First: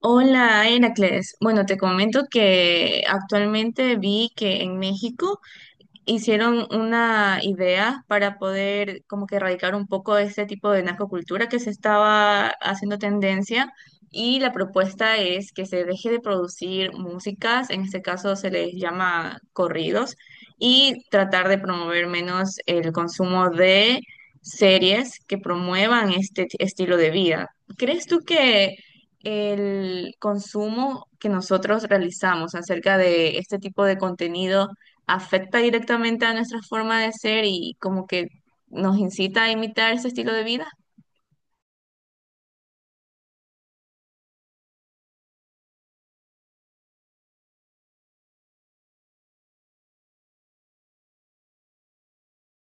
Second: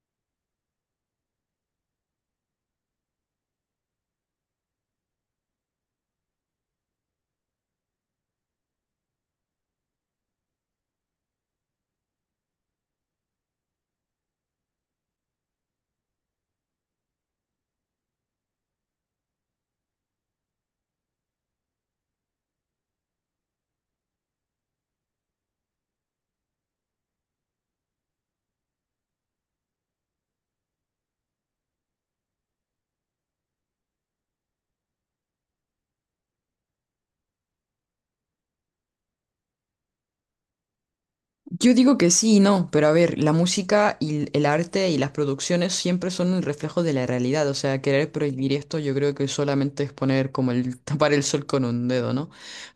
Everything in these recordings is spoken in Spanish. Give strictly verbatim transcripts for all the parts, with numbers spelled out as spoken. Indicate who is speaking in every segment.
Speaker 1: Hola, Heracles. Bueno, te comento que actualmente vi que en México hicieron una idea para poder como que erradicar un poco este tipo de narcocultura que se estaba haciendo tendencia y la propuesta es que se deje de producir músicas, en este caso se les llama corridos, y tratar de promover menos el consumo de series que promuevan este t- estilo de vida. ¿Crees tú que el consumo que nosotros realizamos acerca de este tipo de contenido afecta directamente a nuestra forma de ser y como que nos incita a imitar ese estilo de vida?
Speaker 2: Yo digo que sí y no, pero a ver, la música y el el arte y las producciones siempre son el reflejo de la realidad, o sea, querer prohibir esto yo creo que solamente es poner como el tapar el sol con un dedo, ¿no?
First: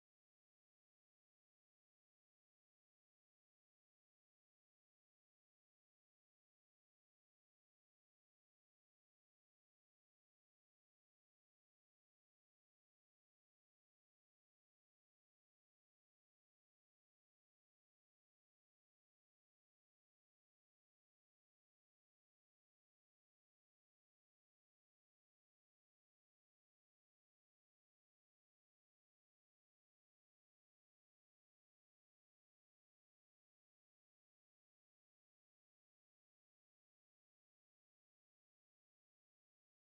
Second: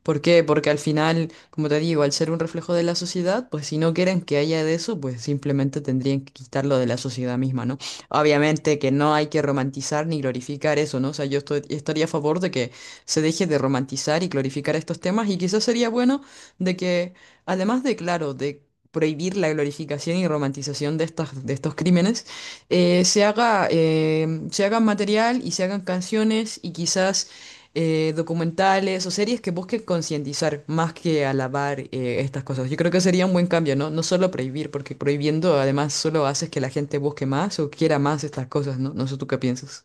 Speaker 2: ¿Por qué? Porque al final, como te digo, al ser un reflejo de la sociedad, pues si no quieren que haya de eso, pues simplemente tendrían que quitarlo de la sociedad misma, ¿no? Obviamente que no hay que romantizar ni glorificar eso, ¿no? O sea, yo estoy- estaría a favor de que se deje de romantizar y glorificar estos temas y quizás sería bueno de que... Además de, claro, de prohibir la glorificación y romantización de estas, de estos crímenes, eh, se haga, eh, se hagan material y se hagan canciones y quizás eh, documentales o series que busquen concientizar más que alabar eh, estas cosas. Yo creo que sería un buen cambio, ¿no? No solo prohibir, porque prohibiendo además solo haces que la gente busque más o quiera más estas cosas, ¿no? No sé tú qué piensas.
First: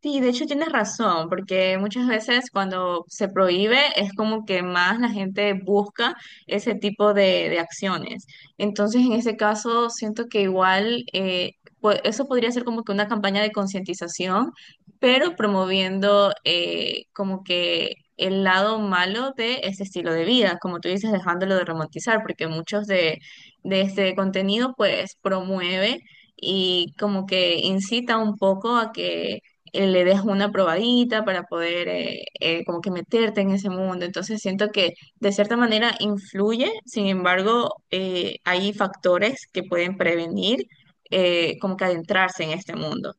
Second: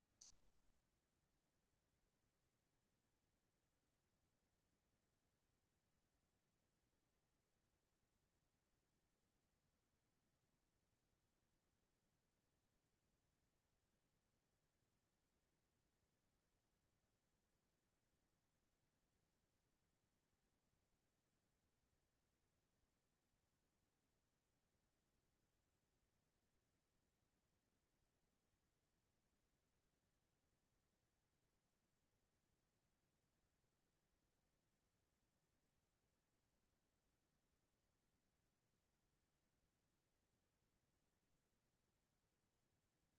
Speaker 1: Sí, de hecho tienes razón, porque muchas veces cuando se prohíbe es como que más la gente busca ese tipo de, de acciones. Entonces, en ese caso, siento que igual eh, pu- eso podría ser como que una campaña de concientización, pero promoviendo eh, como que el lado malo de ese estilo de vida, como tú dices, dejándolo de romantizar, porque muchos de, de este contenido pues promueve y como que incita un poco a que eh, le des una probadita para poder eh, eh, como que meterte en ese mundo. Entonces siento que de cierta manera influye, sin embargo, eh, hay factores que pueden prevenir eh, como que adentrarse en este mundo.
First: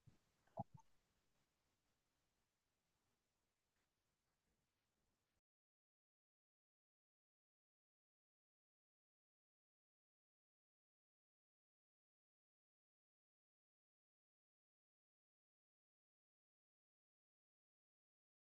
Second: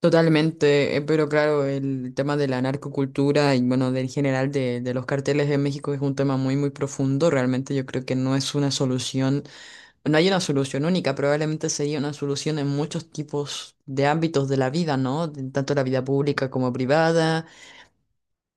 Speaker 2: Totalmente, eh, pero claro, el tema de la narcocultura y bueno, del general de, de los carteles de México es un tema muy, muy profundo. Realmente yo creo que no es una solución, no hay una solución única, probablemente sería una solución en muchos tipos de ámbitos de la vida, ¿no? De- Tanto la vida pública como privada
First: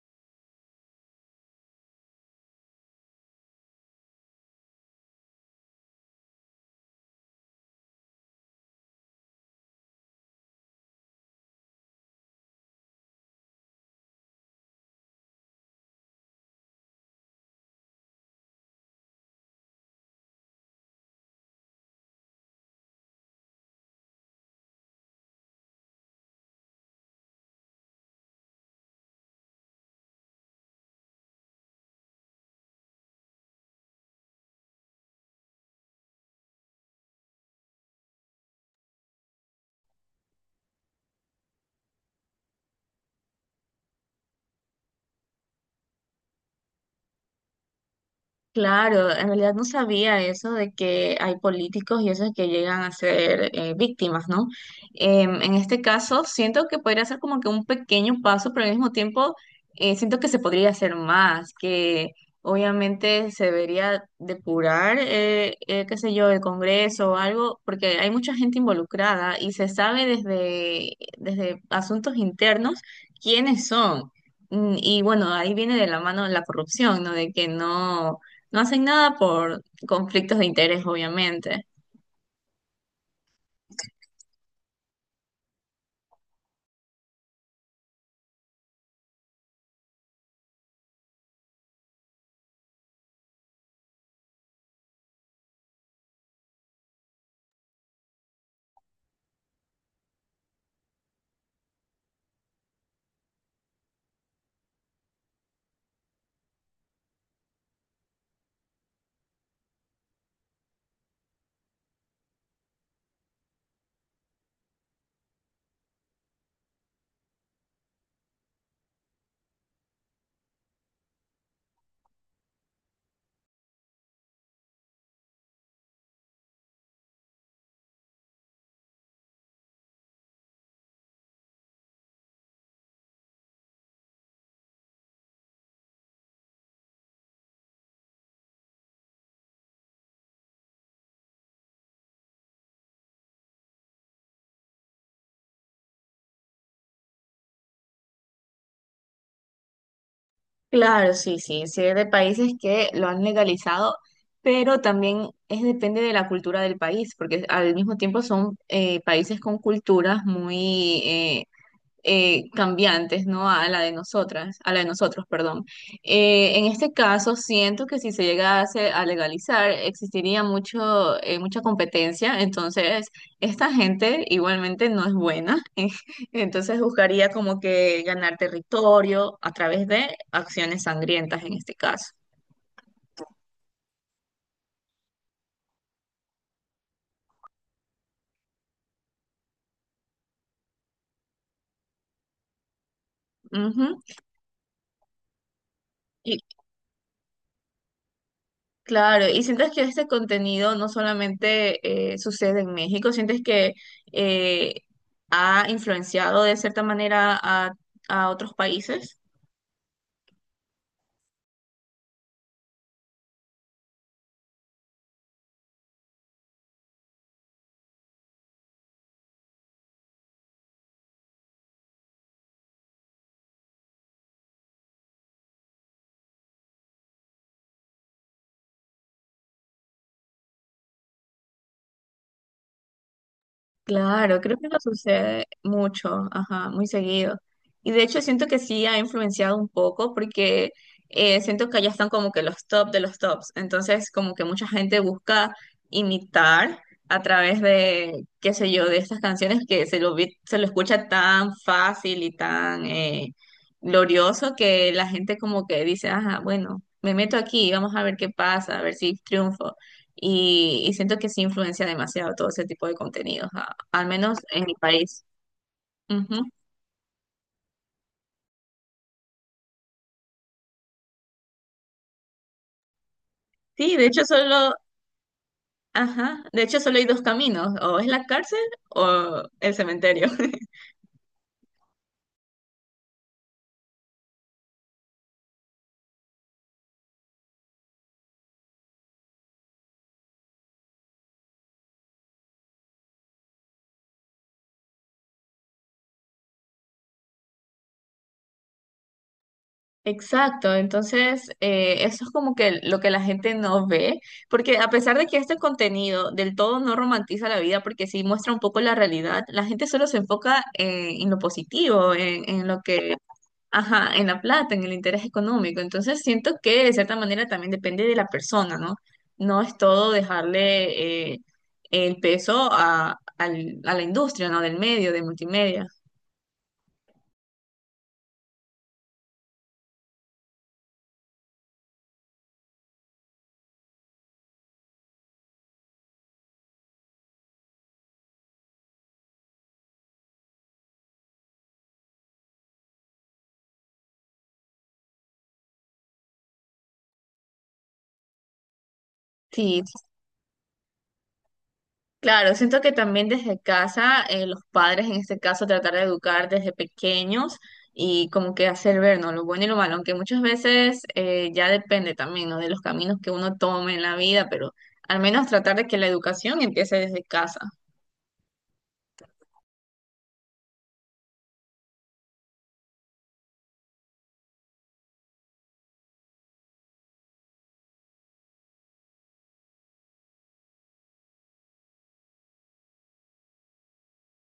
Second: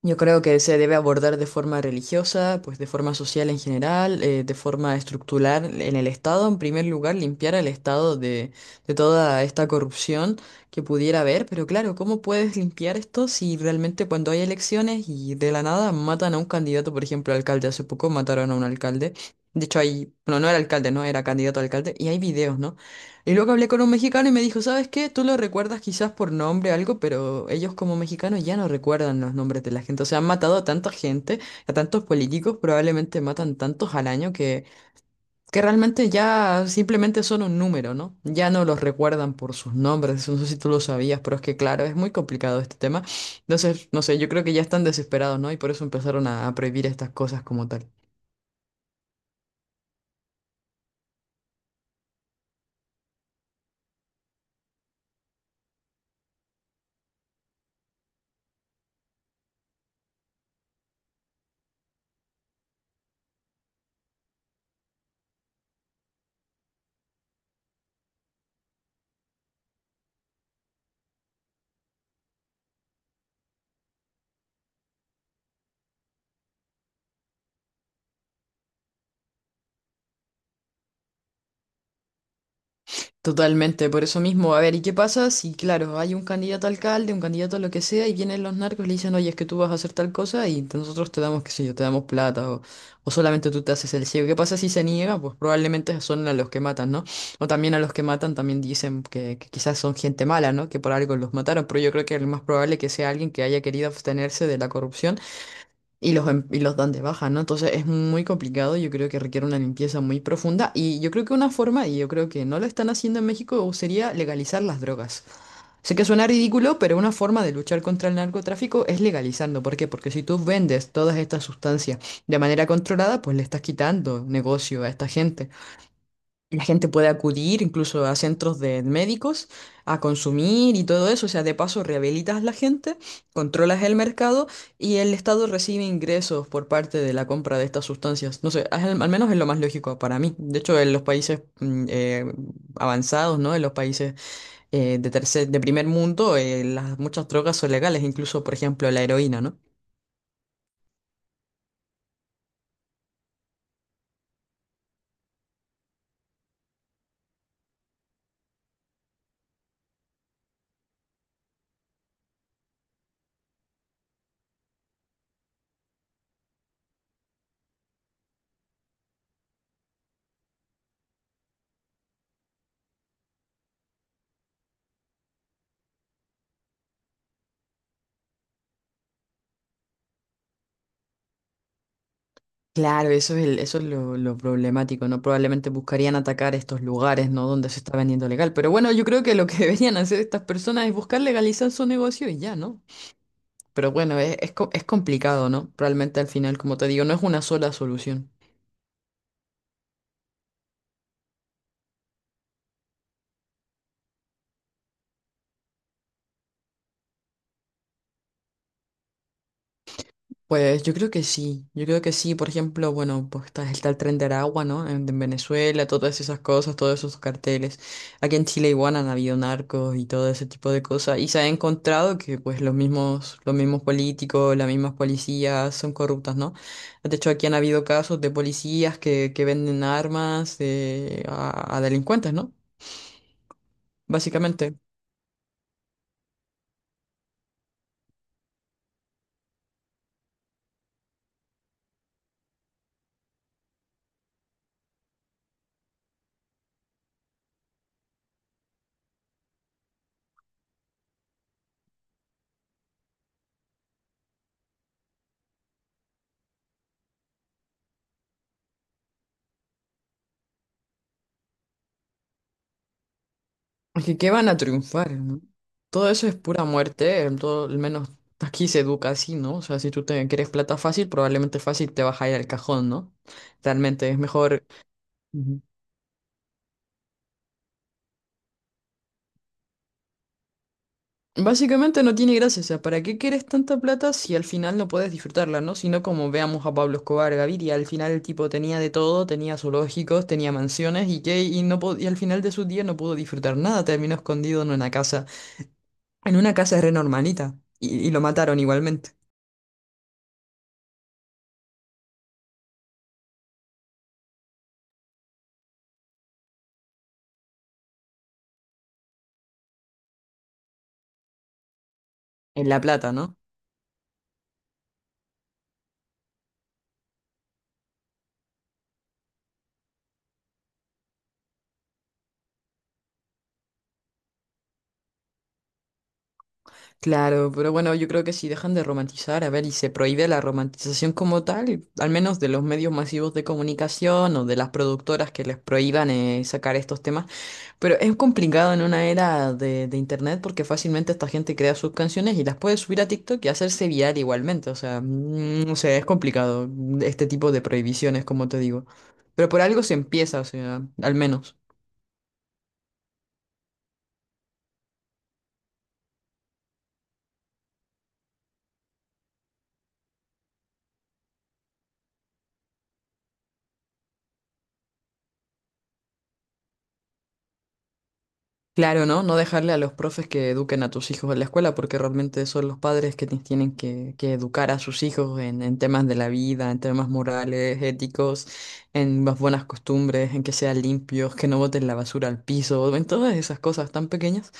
Speaker 2: yo creo que se debe abordar de forma religiosa, pues de forma social en general, eh, de forma estructural en el Estado. En primer lugar, limpiar al Estado de, de toda esta corrupción que pudiera haber. Pero claro, ¿cómo puedes limpiar esto si realmente cuando hay elecciones y de la nada matan a un candidato, por ejemplo, alcalde? Hace poco mataron a un alcalde. De hecho, hay, bueno, no era alcalde, no, era candidato a alcalde. Y hay videos, ¿no? Y luego hablé con un mexicano y me dijo, ¿sabes qué? Tú lo recuerdas quizás por nombre, algo, pero ellos como mexicanos ya no recuerdan los nombres de la gente. O sea, han matado a tanta gente, a tantos políticos, probablemente matan tantos al año que, que realmente ya simplemente son un número, ¿no? Ya no los recuerdan por sus nombres. No sé si tú lo sabías, pero es que claro, es muy complicado este tema. Entonces, no sé, yo creo que ya están desesperados, ¿no? Y por eso empezaron a a prohibir estas cosas como tal.
Speaker 1: Claro, en realidad no sabía eso de que hay políticos y esos que llegan a ser eh, víctimas, ¿no? Em, en este caso, siento que podría ser como que un pequeño paso, pero al mismo tiempo eh, siento que se podría hacer más, que obviamente se debería depurar, eh, eh, qué sé yo, el Congreso o algo, porque hay mucha gente involucrada y se sabe desde, desde asuntos internos quiénes son. Mm, y bueno, ahí viene de la mano la corrupción, ¿no? De que no no hacen nada por conflictos de interés, obviamente.
Speaker 2: Totalmente, por eso mismo. A ver, ¿y qué pasa si, claro, hay un candidato a alcalde, un candidato a lo que sea, y vienen los narcos y le dicen, oye, es que tú vas a hacer tal cosa y te- nosotros te damos, qué sé yo, te damos plata o, o solamente tú te haces el ciego? ¿Qué pasa si se niega? Pues probablemente son a los que matan, ¿no? O también a los que matan también dicen que, que quizás son gente mala, ¿no? Que por algo los mataron, pero yo creo que es más probable que sea alguien que haya querido abstenerse de la corrupción y los, em- y los dan de baja, ¿no? Entonces es muy complicado, yo creo que requiere una limpieza muy profunda y yo creo que una forma, y yo creo que no lo están haciendo en México, sería legalizar las drogas. Sé que suena ridículo, pero una forma de luchar contra el narcotráfico es legalizando. ¿Por qué? Porque si tú vendes todas estas sustancias de manera controlada, pues le estás quitando negocio a esta gente. La gente puede acudir incluso a centros de médicos a consumir y todo eso. O sea, de paso rehabilitas a la gente, controlas el mercado y el Estado recibe ingresos por parte de la compra de estas sustancias. No sé, al, al menos es lo más lógico para mí. De hecho, en los países mm, eh, avanzados, ¿no? En los países eh, de tercer, de primer mundo, eh, las, muchas drogas son legales, incluso, por ejemplo, la heroína, ¿no?
Speaker 1: Claro, sí, sí, sí, es de países que lo han legalizado, pero también es depende de la cultura del país, porque al mismo tiempo son eh, países con culturas muy eh, eh, cambiantes, ¿no? A la de nosotras, a la de nosotros, perdón. Eh, en este caso, siento que si se llegase a legalizar, existiría mucho, eh, mucha competencia, entonces esta gente igualmente no es buena, entonces buscaría como que ganar territorio a través de acciones sangrientas en este caso.
Speaker 2: Claro, eso es, el- eso es lo, lo problemático, ¿no? Probablemente buscarían atacar estos lugares, ¿no? Donde se está vendiendo legal. Pero bueno, yo creo que lo que deberían hacer estas personas es buscar legalizar su negocio y ya, ¿no? Pero
Speaker 1: Ujú.
Speaker 2: bueno, es, es, co- es complicado, ¿no? Realmente al final, como te digo, no es una sola solución.
Speaker 1: Claro, y sientes que este contenido no solamente eh, sucede en México, sientes que eh, ha influenciado de cierta manera a, a otros países.
Speaker 2: Pues yo creo que sí, yo creo que sí, por ejemplo, bueno, pues está, está el tren de Aragua, ¿no? En, en Venezuela, todas esas cosas, todos esos carteles. Aquí en Chile igual han habido narcos y todo ese tipo de cosas, y se ha encontrado que pues los mismos, los mismos políticos, las mismas policías son corruptas, ¿no? De hecho, aquí han habido casos de policías que, que venden armas eh, a, a delincuentes, ¿no?
Speaker 1: Claro, creo que
Speaker 2: Básicamente.
Speaker 1: nos sucede mucho, ajá, muy seguido. Y de hecho siento que sí ha influenciado un poco porque eh, siento que allá están como que los top de los tops. Entonces como que mucha gente busca imitar a través de, qué sé yo, de estas canciones que se lo, vi- se lo escucha tan fácil y tan eh, glorioso que la gente como que dice, ajá, bueno, me meto aquí, vamos a ver qué pasa, a ver si triunfo y, y siento que sí influencia demasiado todo ese tipo de contenidos, a-
Speaker 2: Es
Speaker 1: al
Speaker 2: que, ¿qué
Speaker 1: menos
Speaker 2: van a
Speaker 1: en mi
Speaker 2: triunfar?
Speaker 1: país.
Speaker 2: ¿no? Todo eso es
Speaker 1: Ujú.
Speaker 2: pura muerte, eh, todo, al menos aquí se educa así, ¿no? O sea, si tú te quieres plata fácil, probablemente fácil te vas a ir al cajón, ¿no?
Speaker 1: Sí, de
Speaker 2: Realmente es
Speaker 1: hecho
Speaker 2: mejor.
Speaker 1: solo,
Speaker 2: Ujú.
Speaker 1: ajá, de hecho solo hay dos caminos, o es la cárcel o el cementerio.
Speaker 2: Básicamente no tiene gracia, o sea, ¿para qué quieres tanta plata si al final no puedes disfrutarla, ¿no? Sino como veamos a Pablo Escobar Gaviria, al final el tipo tenía de todo, tenía zoológicos, tenía mansiones y qué, y no po- y al final de su día no pudo disfrutar nada, terminó escondido en una casa, en una casa re normalita, y y lo mataron igualmente,
Speaker 1: Exacto, entonces eh, eso es como que lo que la gente no ve, porque a pesar de que este contenido del todo no romantiza la vida, porque sí muestra un poco la realidad, la gente solo se enfoca en, en lo positivo, en, en
Speaker 2: en
Speaker 1: lo
Speaker 2: La Plata,
Speaker 1: que
Speaker 2: ¿no?
Speaker 1: ajá, en la plata, en el interés económico. Entonces siento que de cierta manera también depende de la persona, ¿no? No es todo dejarle eh, el peso a, al- a la industria, ¿no? Del medio, de multimedia.
Speaker 2: Claro, pero bueno, yo creo que si dejan de romantizar, a ver, y se prohíbe la romantización como tal, al menos de los medios masivos de comunicación o de las productoras que les prohíban eh, sacar estos temas, pero es complicado en una era de, de internet porque fácilmente esta gente crea sus canciones y las puede subir a TikTok y hacerse viral igualmente, o sea, mm, o sea, es complicado mm, este tipo de prohibiciones, como te digo, pero por
Speaker 1: Sí,
Speaker 2: algo se empieza, o sea, al menos.
Speaker 1: claro, siento que también desde casa, eh, los padres en este caso tratar de educar desde pequeños y como que hacer ver, ¿no? Lo bueno y lo malo, aunque muchas veces eh, ya depende también, ¿no? De los caminos que uno tome en la vida, pero al menos tratar de que la educación empiece desde casa.
Speaker 2: Claro, ¿no? No dejarle a los profes que eduquen a tus hijos en la escuela, porque realmente son los padres que ti- tienen que, que educar a sus hijos en, en temas de la vida, en temas morales, éticos, en las buenas costumbres, en que sean limpios, que no boten la basura al piso, en todas esas cosas tan pequeñas.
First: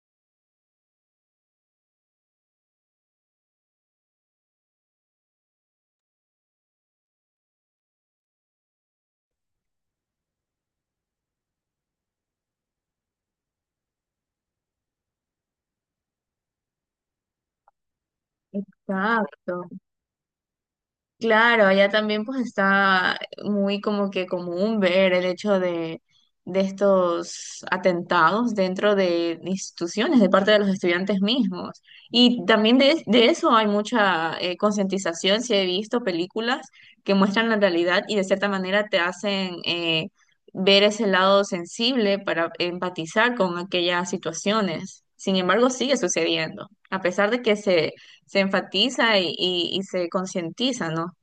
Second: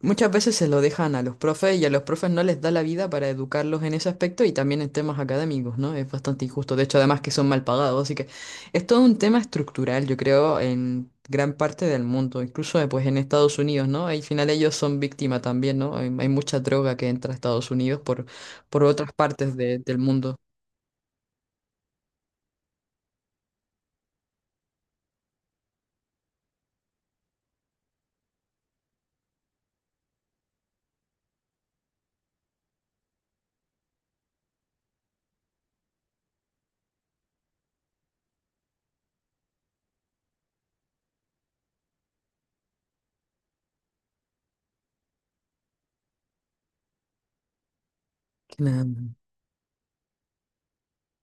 Speaker 2: Muchas veces se lo dejan a los profes y a los profes no les da la vida para educarlos en ese aspecto y también en temas académicos, ¿no? Es bastante injusto. De hecho, además que son mal pagados, así que es todo un tema estructural, yo creo, en gran parte del mundo, incluso eh, pues en Estados Unidos, ¿no? Al final ellos son víctimas también, ¿no? Hay, hay mucha droga que entra a Estados Unidos por, por otras partes
Speaker 1: Exacto.
Speaker 2: de- del mundo.
Speaker 1: Claro, allá también pues está muy como que común ver el hecho de, de estos atentados dentro de instituciones de parte de los estudiantes mismos. Y también de, de eso hay mucha eh, concientización, si he visto películas que muestran la realidad y de cierta manera te hacen eh, ver ese lado sensible para empatizar con aquellas situaciones. Sin embargo, sigue sucediendo, a pesar de que se, se
Speaker 2: Claro.
Speaker 1: enfatiza y, y y se concientiza, ¿no?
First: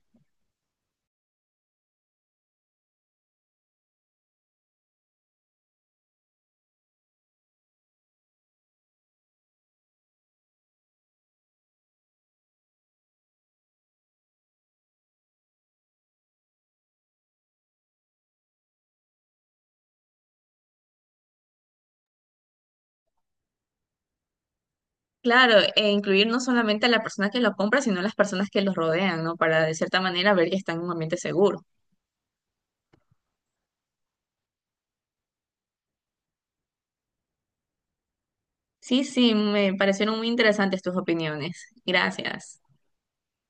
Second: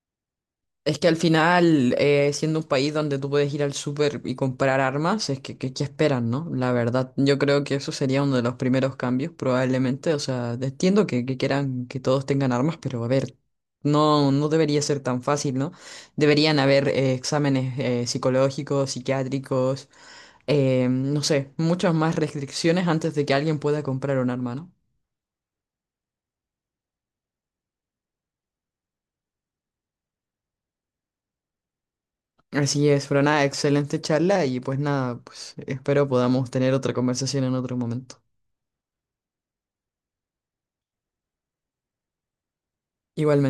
Speaker 2: Es que al final, eh, siendo un país donde tú puedes ir al súper y comprar armas, es que, que, que esperan, ¿no? La verdad, yo creo que eso sería uno de los primeros cambios, probablemente. O sea, entiendo que, que quieran que todos tengan armas, pero a ver, no, no debería ser tan fácil, ¿no? Deberían haber eh, exámenes eh, psicológicos, psiquiátricos, eh, no sé, muchas más restricciones antes de que alguien pueda comprar un arma, ¿no?
Speaker 1: Claro, e incluir no solamente a la persona que lo compra, sino a las personas que los rodean, ¿no? Para de cierta manera ver que están en un ambiente seguro.
Speaker 2: Así es, pero nada, excelente charla y pues nada, pues espero podamos tener otra conversación en otro momento.
Speaker 1: Sí, sí, me parecieron muy interesantes tus opiniones. Gracias.
Speaker 2: Igualmente.